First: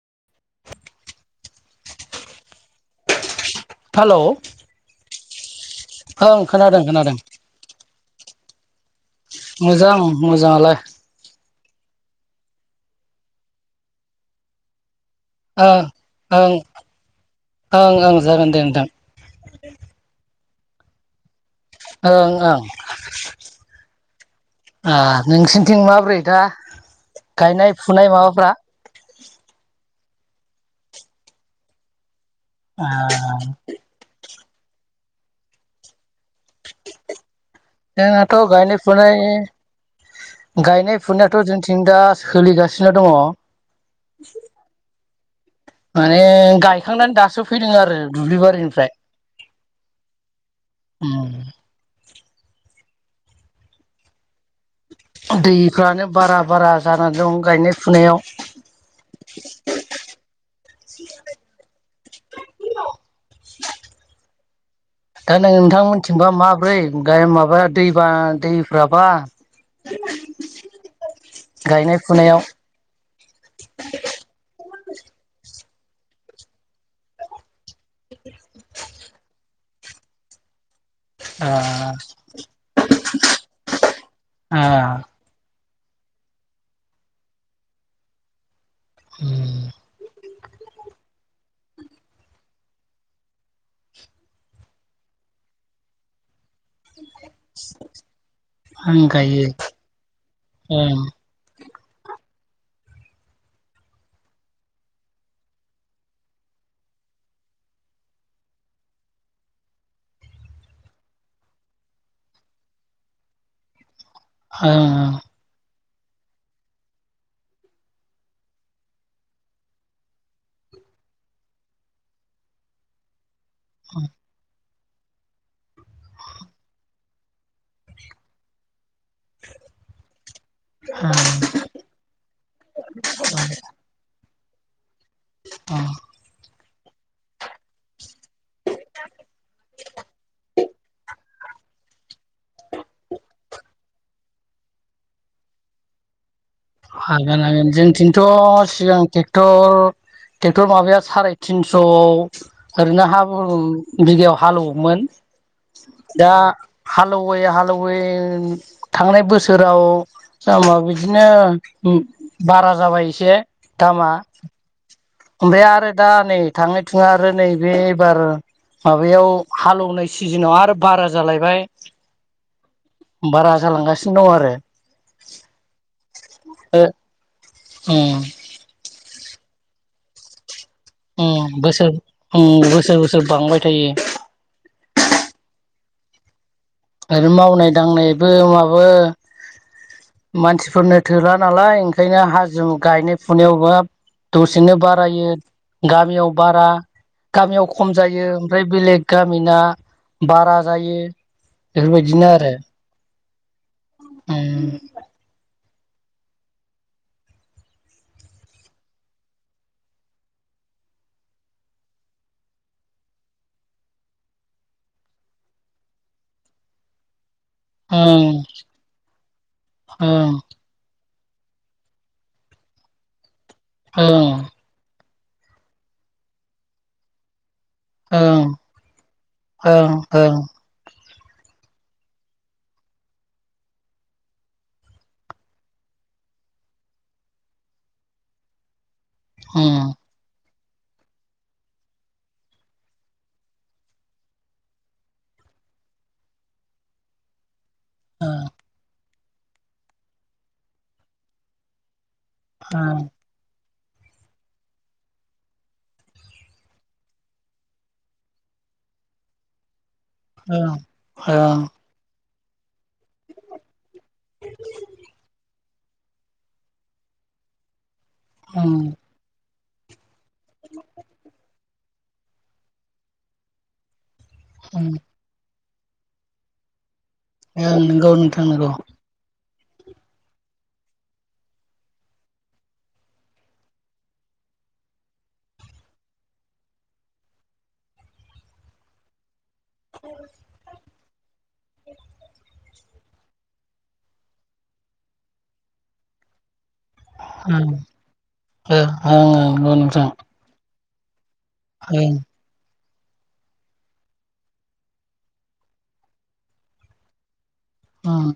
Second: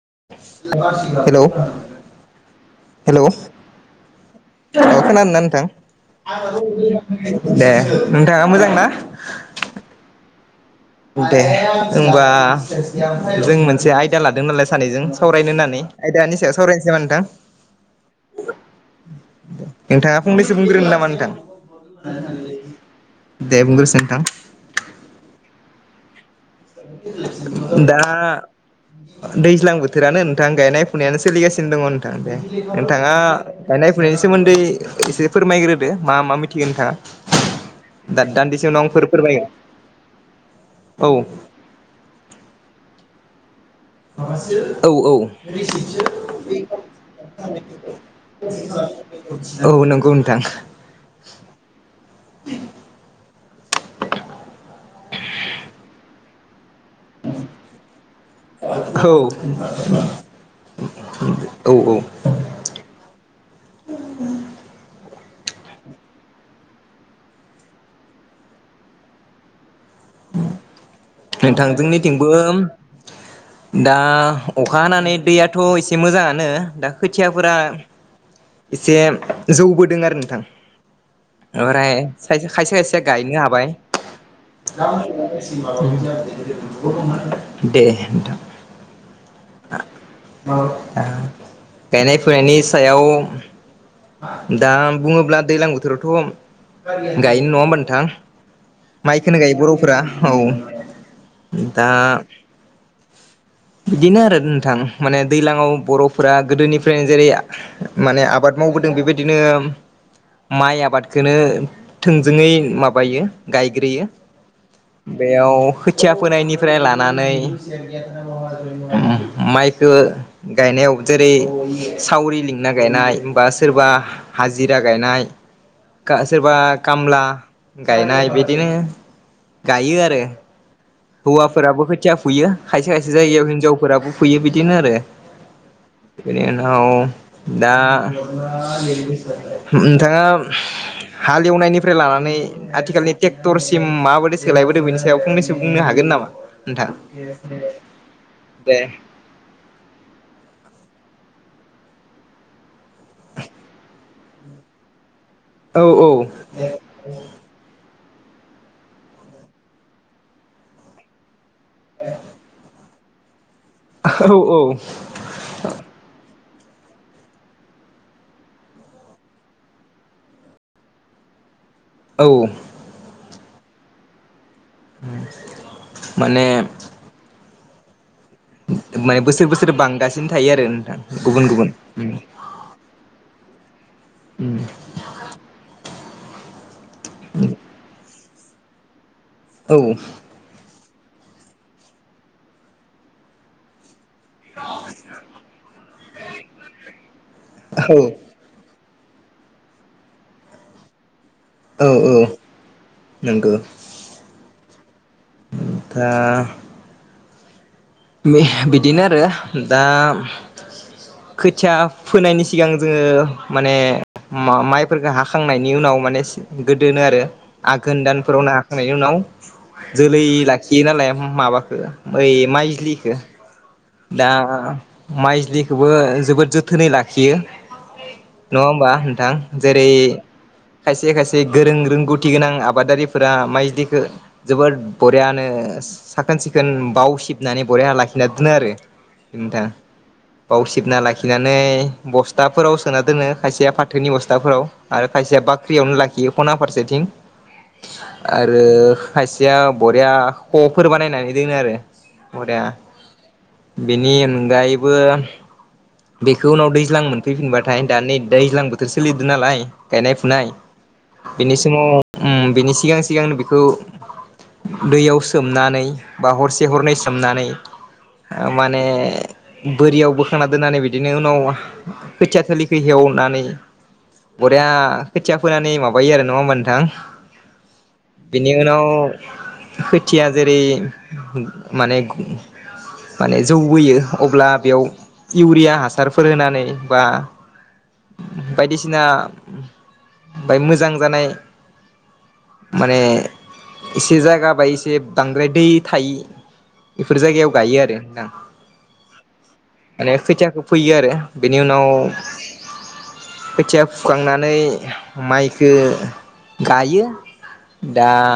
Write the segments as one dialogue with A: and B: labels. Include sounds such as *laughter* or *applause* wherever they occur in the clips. A: हेल' hello.
B: Hello.
A: खोनादोंना नोंथां दे नोंथाङा मोजां ना।
B: मोजां मोजाङालाय
A: दे होनबा जों मोनसे आयदा लादों नालाय सानैजों। सावरायनो होननानै
B: ओं
A: आयदानि
B: ओं
A: सायाव सावरायनोसै नामा नोंथां।
B: ओं ओं जागोन दे नोंथां
A: नोंथाङा फंनैसो बुंग्रोनोन नामा नोंथां।
B: ओं ओं
A: दे बुंग्रोसै नोंथां
B: नोंसिम *unintelligible* माबोरै दा? गायनाय
A: *unintelligible* दा
B: फुनाय माबाफ्रा
A: दैज्लां बोथो बोथोरानो नोंथां गायनाय फुनायानो सोलिगानो दङ नोंथां,
B: ओ
A: नोंथाङा गायनाय फुनायनि सोमोन्दै एसे फोरमायग्रोदो मा मा मिथियो नोंथाङा। दा
B: जोंनाथ'
A: दान्दिसे
B: गायनाय
A: उनाव आंफोर
B: फुनाय
A: फोरमायगोन
B: गायनाय
A: औ
B: फुनायाथ' जोंथिं जोंथि दा सोलिगासिनो दङ'।
A: *unintelligible* औ औ।
B: माने गायखांनानै दासो फैदों आरो दुब्लि बारिनिफ्राय।
A: औ नंगौ नोंथां
B: उम।
A: *inaudible*
B: दैफ्रानो बारा बारा जानानै दं गायनाय फुनायाव।
A: औ औ औ। *unintelligible*
B: दा नोंथांमोनथिंबा माब्रै गाय माबाया दैबा दैफ्राबा। *inaudible*
A: नोंथां
B: गायनाय
A: जोंनिथिंबो
B: फुनायाव
A: दा अखा हानानै दैया याथ' एसे मोजाङानो दा खोथियाफोरा एसे जौबोदों आरो नोंथां।
B: ओ
A: आमफ्राय खायसे खायसेया गायनो हाबाय।
B: आ
A: *unintelligible* *unintelligible* दे नोंथां।
B: उम।
A: *unintelligible* गायनाय फुनायनि सायाव दा बुङोब्ला दैज्लां बोथोरावथ' गायो नङा होमबा नोंथां? माइ खोनो गायो बर'फोरा औ
B: ओं
A: दा
B: *inaudible*
A: बिदिनो आरो नोंथां माने दैलांआव बर'फोरा गोदोनिफ्रायनो जेरै माने आबाद माव बोदों बेबायदिनो माइ आबादखोनो थोंजोङै माबायो गायग्रोयो।
B: ओं ओं
A: बेयाव खोथिया फोनायनिफ्राय लानानै मा-माइखो गायनायाव जेरै सावरि लिंना गायनाय बा सोरबा हा-हाजिरा गायनाय सोरबा खामला गायनाय बिदिनो गायो आरो। हौवाफोराबो खोथिया फुयो खायसे खायसे जायगायाव हिनजावफोराबो फुयो बिदिनो आरो।
B: ओं
A: *unintelligible* औ दा नोंथाङा हालेवनायनिफ्राय लानानै आथिखालनि ट्रेक्टरसिम माबादि सोलायबोदो बेनि सायाव फंनैसो बुंनो हागोन नामा? नोंथां
B: हागोन हागोन जोंथिंथ'
A: दे
B: सिगां ट्रेक्टर ट्रेक्टर माबाया साराय थिनस' ओरैनो हा *unintelligible* बिगायाव हालोवोमोन।
A: औ औ
B: दा हालौयै हालौ यै थांनाय बोसोराव दामा बिदिनो बारा जाबाय एसे। दामा
A: औ औ।
B: ओमफ्राय आरो दा नै थाङै थुङै आरो नै बे एबार माबायाव हालौनाय सिजोनाव आरो बारा जालायबाय।
A: औ।
B: बारा जालांगासिनो दं आरो।
A: माने
B: अह।
A: माने बोसोर बोसोर बांगासिनो थायो आरो। नोंथां गुबुन
B: उम
A: गुबुन
B: बोसोर उम बोसोर बोसोर बांबाय थायो।
A: उम।
B: आरो मावनाय दांनायबो माबो
A: औ
B: मानसिफोरनो थोला नालाय ओंखायनो हाजो गायनाय फुनायावबो दसेनो बारायो गामियाव बारा गामियाव
A: औ
B: खम जायो ओमफ्राय बेलेग गामिना बारा जायो बेफोरबायदिनो आरो।
A: नोंगौ।
B: *inaudible*
A: *unintelligible* बिदिनो आरो दा खोथिया फोनायनि सिगां जोङो माने मा-माइफोरखो हाखांनायनि उनाव माने गोदोनो आरो आघोन दानफोराव नो हाखांनायनि उनाव जोलै
B: ओं
A: लाखियो नालाय माबाखो बै माइज्लिखो
B: ओं
A: दा माइज्लिखौबो जोबोद जोथोनै लाखियो।
B: ओं
A: नङा होमबा नोंथां जेरै
B: ओं
A: खायसे खायसे गोरों रोंगौथि गोनां आबादारिफोरा माइज्लिखो जोबोर बरियानो साखोन सिखोन बाव सिबनानै बरिया लाखिना दोनो आरो
B: ओं
A: नोंथां।
B: उम
A: बावसिबना लाखिनानै बस्थाफोराव सोना दोनो खायसेया फाथोनि बस्थाफोराव आरो खायसेया बाख्रियावनो लाखियो खना फारसेथिं
B: ओं
A: आरो खायसेया बरिया खफोर बानायनानै दोनो आरो। बरिया
B: ओं
A: बेनि अनगायैबो। बेखौ उनाव दैज्लां मोनफैफिनबाथाय दानि नै दैज्लां बोथोर सोलिदों नालाय। गायनाय फुनाय बिनि
B: ओं ओं
A: समाव बिनि सिगां सिगां बेखौ। दैयाव सोमनानै बा हरसे हरनै सोमनानै।
B: उम
A: माने बोरियाव बोखांना दोननानै बिदिनो उनाव। खोथिया थोलिखौ हेवनानै बरिया
B: उम
A: खोथिया फोनानै। नै माबायो आरो नङा होमबा नोंथां
B: ओं नंगौ नोंथां
A: बिनि
B: नंगौ
A: उनाव। खोथिया जेरै माने माने जौ बोयो अब्ला बेयाव इउरिया हासारफोर होनानै बा। बायदिसिना बाय मोजां जानाय। माने एसे जायगाबा एसे बांद्राय दै थायि। बेफोर जायगायाव
B: ओं
A: गायो आरो नोंथां
B: ओं ओं नंगौ नोंथां
A: माने खैथियाखौ। फैयो आरो बेनि उनाव।
B: ओं
A: खोथिया फुखांनानै माइखो गायो। दा
B: ओं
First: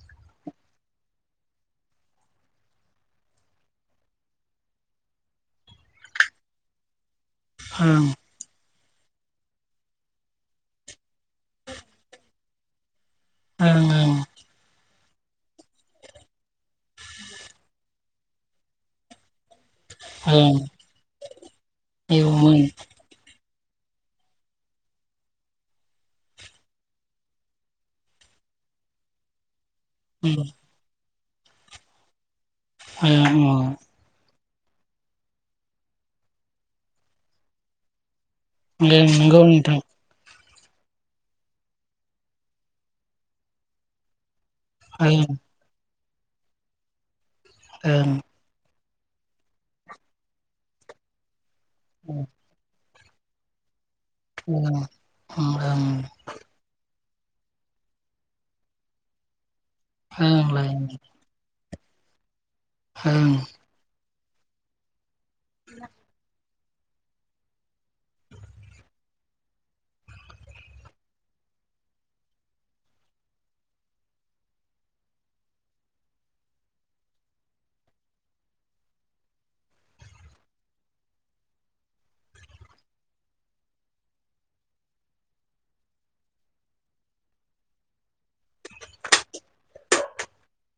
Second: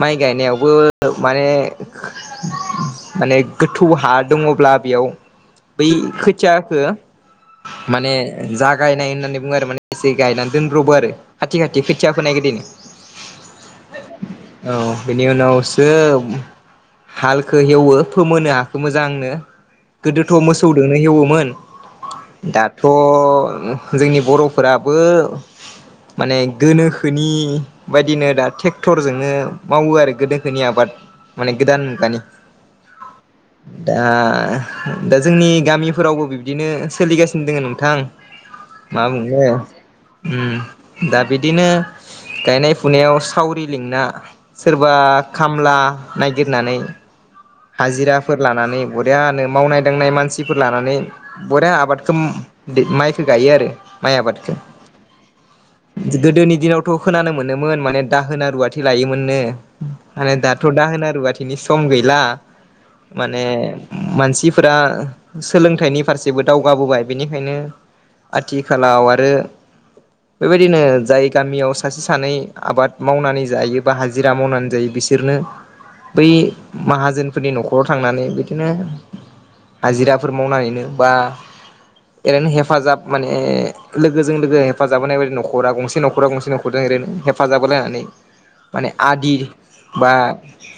A: माइ गायनायावबो माने माने गोथौ हा दङब्ला बेयाव बै खोथियाखो-
B: ओं
A: माने जा। गायनाय होननानै बुङो आरो माने एसे गायनानै दोनब्रबो आरो खाथि खाथि खोथिया फोनाय गोदोन
B: ओं
A: औ बिनि उनाव सो। हालखौ हेवो फोमोनो हाखौ मोजांनो। गोदोथ
B: ओं
A: मोसौजोंनो हेवोमोन
B: एवमोन
A: दाथ जोंनि बरफोराबो। माने गोनोखोनि बायदिनो दा ट्रेक्टरजोंनो। मावो आरो
B: ओं
A: गोनोखोनि आबाद माने गोदान मुगानि।
B: आ औ
A: दा दा जोंनि गामिफोरावबो बिब्दिनो सोलिगासिनो दङ नोंथां। मा
B: नंगौ
A: बुंनो
B: नोंथां
A: दा बिदिनो गायनाय फुनायाव सावरि लिंना सोरबा
B: ओं
A: खामला नागिरनानै
B: ओं
A: हाजिराफोर लानानै बरियानो मावनाय दांनाय मानसिफोर लानानै बरिया आबादखौ
B: ओं
A: माइखो गायो आरो माइ आबादखौ
B: ओं ओं
A: गोदोनि दिनावथ' खोनानो मोनोमोन माने दाहोना रुवाथि लायोमोननो माने दाथ'
B: ओंलाय
A: दाहोना रुवाथिनि सम गैला
B: ओं
A: माने मानसिफोरा सोलोंथाइनि फारसेबो दावगाबोबाय बेनिखायनो आथिखालाव आरो बेबायदिनो जाय गामियाव सासे सानै आबाद मावनानै जायो बा हाजिरा मावनानै जायो बिसोरनो बै माहाजोन फोरनि न'खराव थांनानै बिदिनो हाजिराफोर मावनानैनो बा ओरैनो हेफाजाब माने लोगोजों लोगो हेफाजाब होनाय बायदि न'खरा गंसे न'खरा गंसे न'खर ओरैनो हेफाजाब होलायनानै माने आदि बा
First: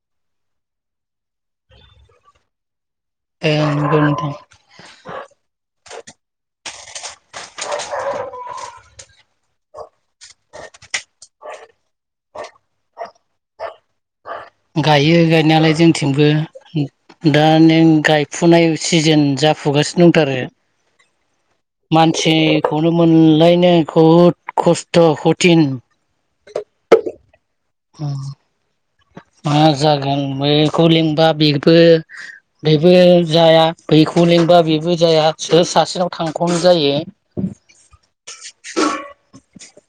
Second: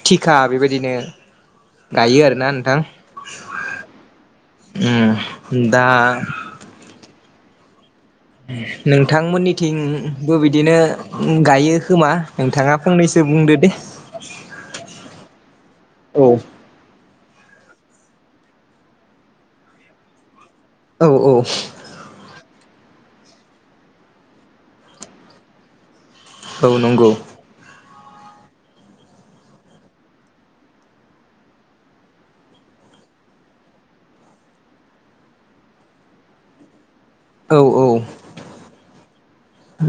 A: थिखा बेबायदिनो गायो आरोना नोंथां
B: ओं नंगौ नोंथां
A: ओम दा नोंथांमोननिथिंबो बिदिनो गायो खोमा नोंथाङा फंनैसो बुंदो दे
B: गायो गायनायालाय
A: औ
B: जोंथिंबो दा नों गायफुनाय सिजोन जाफुगासिनो दंथारो
A: औ औ
B: खौनो मोनलायनाय बुहुद खस्थ' कतिन
A: औ नंगौ
B: औ मा जागोन बैखौ लिंबा बेबो बेबो जाया बैखौ लें होनबा बेबो जाया सोर सासेनाव थांखनो जायो।
A: औ औ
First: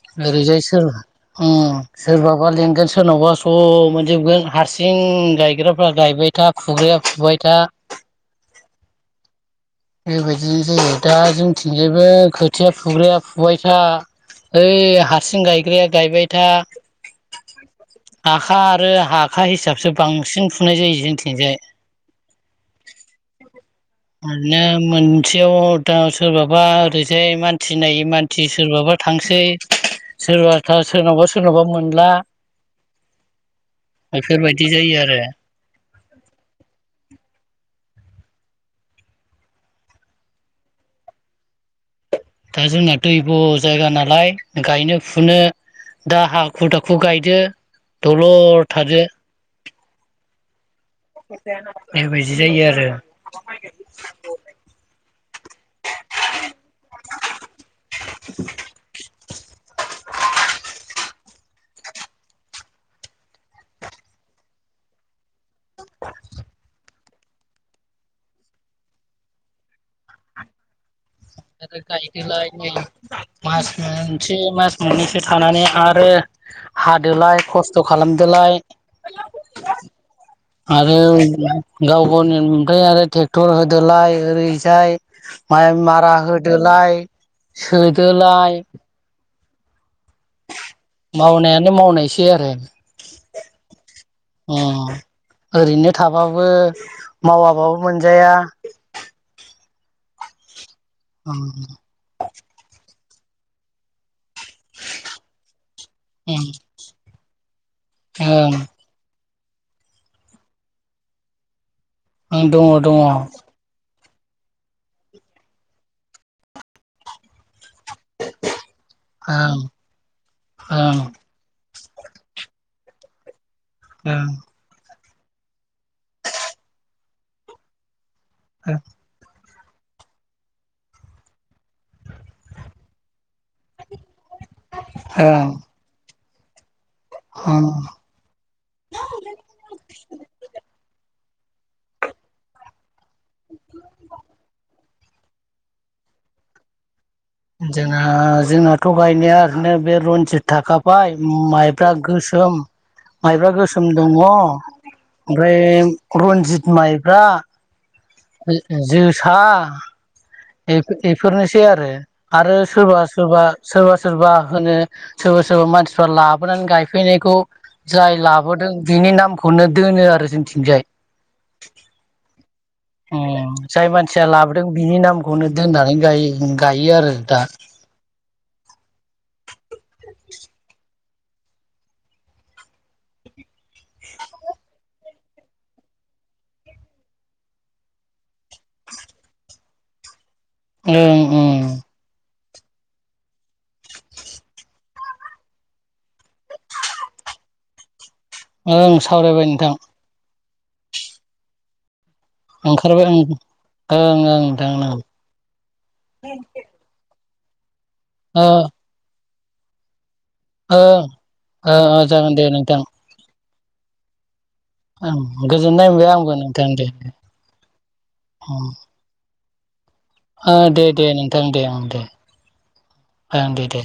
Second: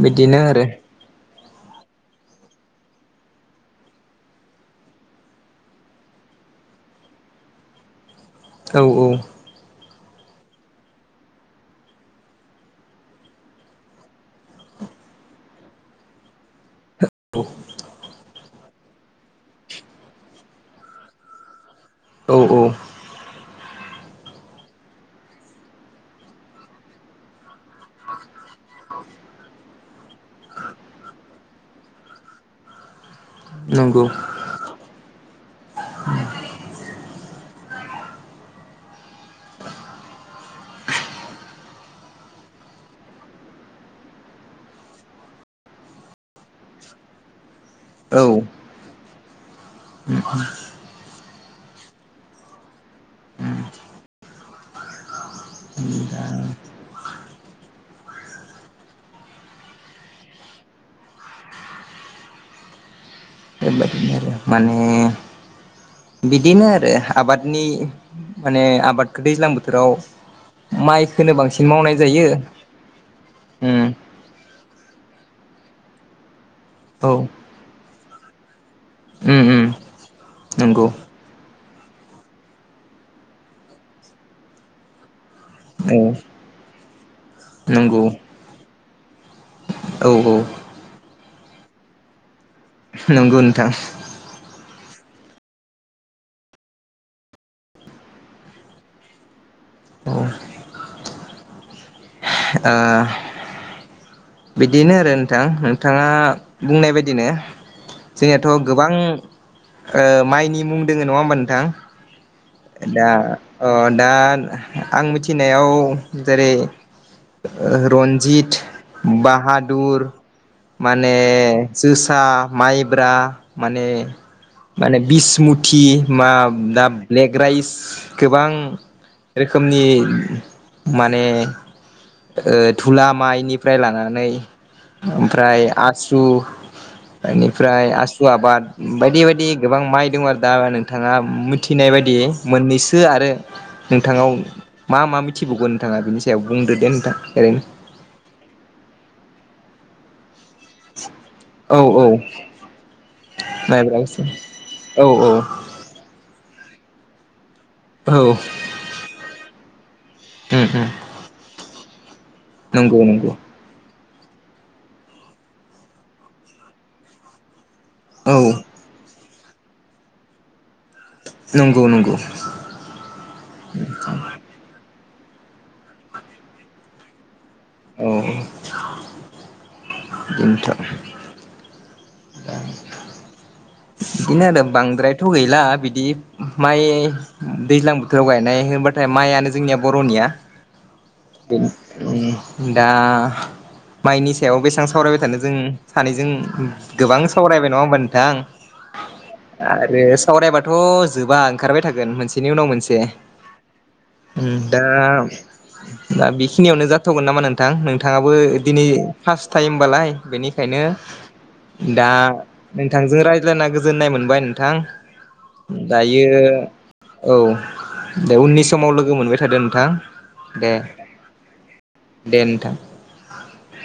A: बिदिनो
B: ओरैजाय
A: आरो
B: सोर उम सोरबाबा लेंगोन सोरनावबा सब मोनजोबगोन हारसिं गायग्राफ्रा गायबाय था फुग्राया फुबाय था
A: औ औ
B: बेबायदिनो जायो दा जोंथिंजायबो खोथिया फुग्राया फुबाय था ओइ हारसिं गायग्राया गायबाय था
A: *inaudible*
B: आखा आरो हाखा हिसाबसो बांसिन फुनाय जायो जोंथिंजाय
A: औ औ
B: नो मोनसेयाव दा सोरबाबा ओरैजाय मानसि नायै मानसि सोरबाबा थांसै सोरबाथ सोरनावबा सोरनावबा मोनला
A: नंगौ
B: बेफोरबायदि जायो आरो
A: *unintelligible*
B: दा जोंना दैब' जायगा नालाय गायनो फुनो दा हाखु दाखु गायदो
A: औ
B: दलर थादो।
A: *unintelligible*
B: बेबायदि जायो आरो *unintelligible*
A: बेबायदिनो आरो माने बिदिनो आरो आबादनि माने आबादखो दैज्लां बोथोराव माइक
B: आरो गायदोलाय नै मास
A: उम
B: मोनसे मास मोननैसो थानानै आरो
A: औ
B: हादोलाय खस्थ' खालामदोलाय
A: उम उम नंगौ
B: आरो गाव गावनि ओमफ्राय आरो ट्रेक्टर होदोलाय ओरैजाय माइ
A: औ
B: मारा होदोलाय
A: नंगौ
B: सोदोलाय
A: औ औ
B: मावनायानो मावनायसै आरो।
A: नंगौ नोंथां।
B: अ ओरैनो थाबाबो मावाबाबो मोनजाया
A: *unintelligible*
B: ओं
A: ओ बिदिनो आरो नोंथां नोंथाङा
B: ओं
A: बुंनाय बायदिनो जोंनियाथ'
B: ओं
A: गोबां ओ माइनि मुं दोङो नङा होमबा नोंथां।
B: ओं दङ दङ ओं
A: दा
B: ओं
A: अन दा आं मिथिनायाव जेरै ओ रनजित बाहादुर माने जोसा माइब्रा माने माने बिसमुथि मा दाब ब्लेक राइस गोबां रोखोमनि माने ओ थुला माइनिफ्राय लाना नै
B: ओं ओं
A: ओमफ्राय आसु ओनिफ्राय
B: ओं
A: आसु आबाद बायदि बायदि गोबां माइ दं आरो दा नोंथाङा मिथिनाय बायदि मोननैसो आरो नोंथाङाव मा मा मिथिबावगोन नोंथाङा बेनि सायाव बुंदो दे नोंथां। ओरैनो
B: जोंहा जोंनाथ' गायनाया ओरैनो बे रन्जित थाखाबाय
A: औ
B: माइब्रा
A: औ
B: गोसोम माइब्रा गोसोम दङ।
A: औ औ
B: ओमफ्राय रन्जित माइब्रा
A: औ
B: जो-जोसा
A: उम
B: बे- बेफोरनोसै आरो आरो
A: नंगौ
B: सोरबा
A: नंगौ
B: सोरबा सोरबा सोरबा होनो सोरबा सोरबा मानसिफ्रा लाबोनानै गायफैनायखौ जाय
A: औ
B: लाबोदों बिनि नामखौनो दोनो आरो जोंथिंजाय
A: नंगौ नंगौ
B: उम जाय मानसिया लाबोदों बिनि नाम खौनो दोननानै गाय गायो आरो दा
A: औ नोंथा ओं बिदिनो आरो बांद्रायथ' गैला बिदि माइ दैज्लां बोथोराव गायनाय होबाथाय माइयानो जोंनिया बर'निया
B: ओं ओं
A: दा माइनि सायाव बेसेबां सावरायबाय थानो जों सानैजों गोबां सावरायबाय नङा होमबा नोंथां।
B: ओं सावरायबाय नोंथां
A: आरो सावरायबाथ' जोबा ओंखारबाय थागोन मोनसेनि उनाव मोनसे
B: ओंखारबाय ओं ओं ओं नोंथां ओं
A: दा- दा बेखिनियावनो जाथ' गोन नामा नोंथां नोंथाङाबो
B: ओ
A: दिनै फार्स्ट टाइम बालाय बेनिखायनो
B: ओ ओ ओ
A: दा
B: जागोन दे नोंथां
A: नोंथांजों रायज्लायना गोजोननाय मोनबाय। थां
B: ओं गोजोननाय मोनबाय
A: दायो
B: आंबो नोंथां दे
A: औ दे उननि समाव लोगो मोनबाय था होदो नोंथां
B: ओ दे दे नोंथां दे ओं दे ओ दे दे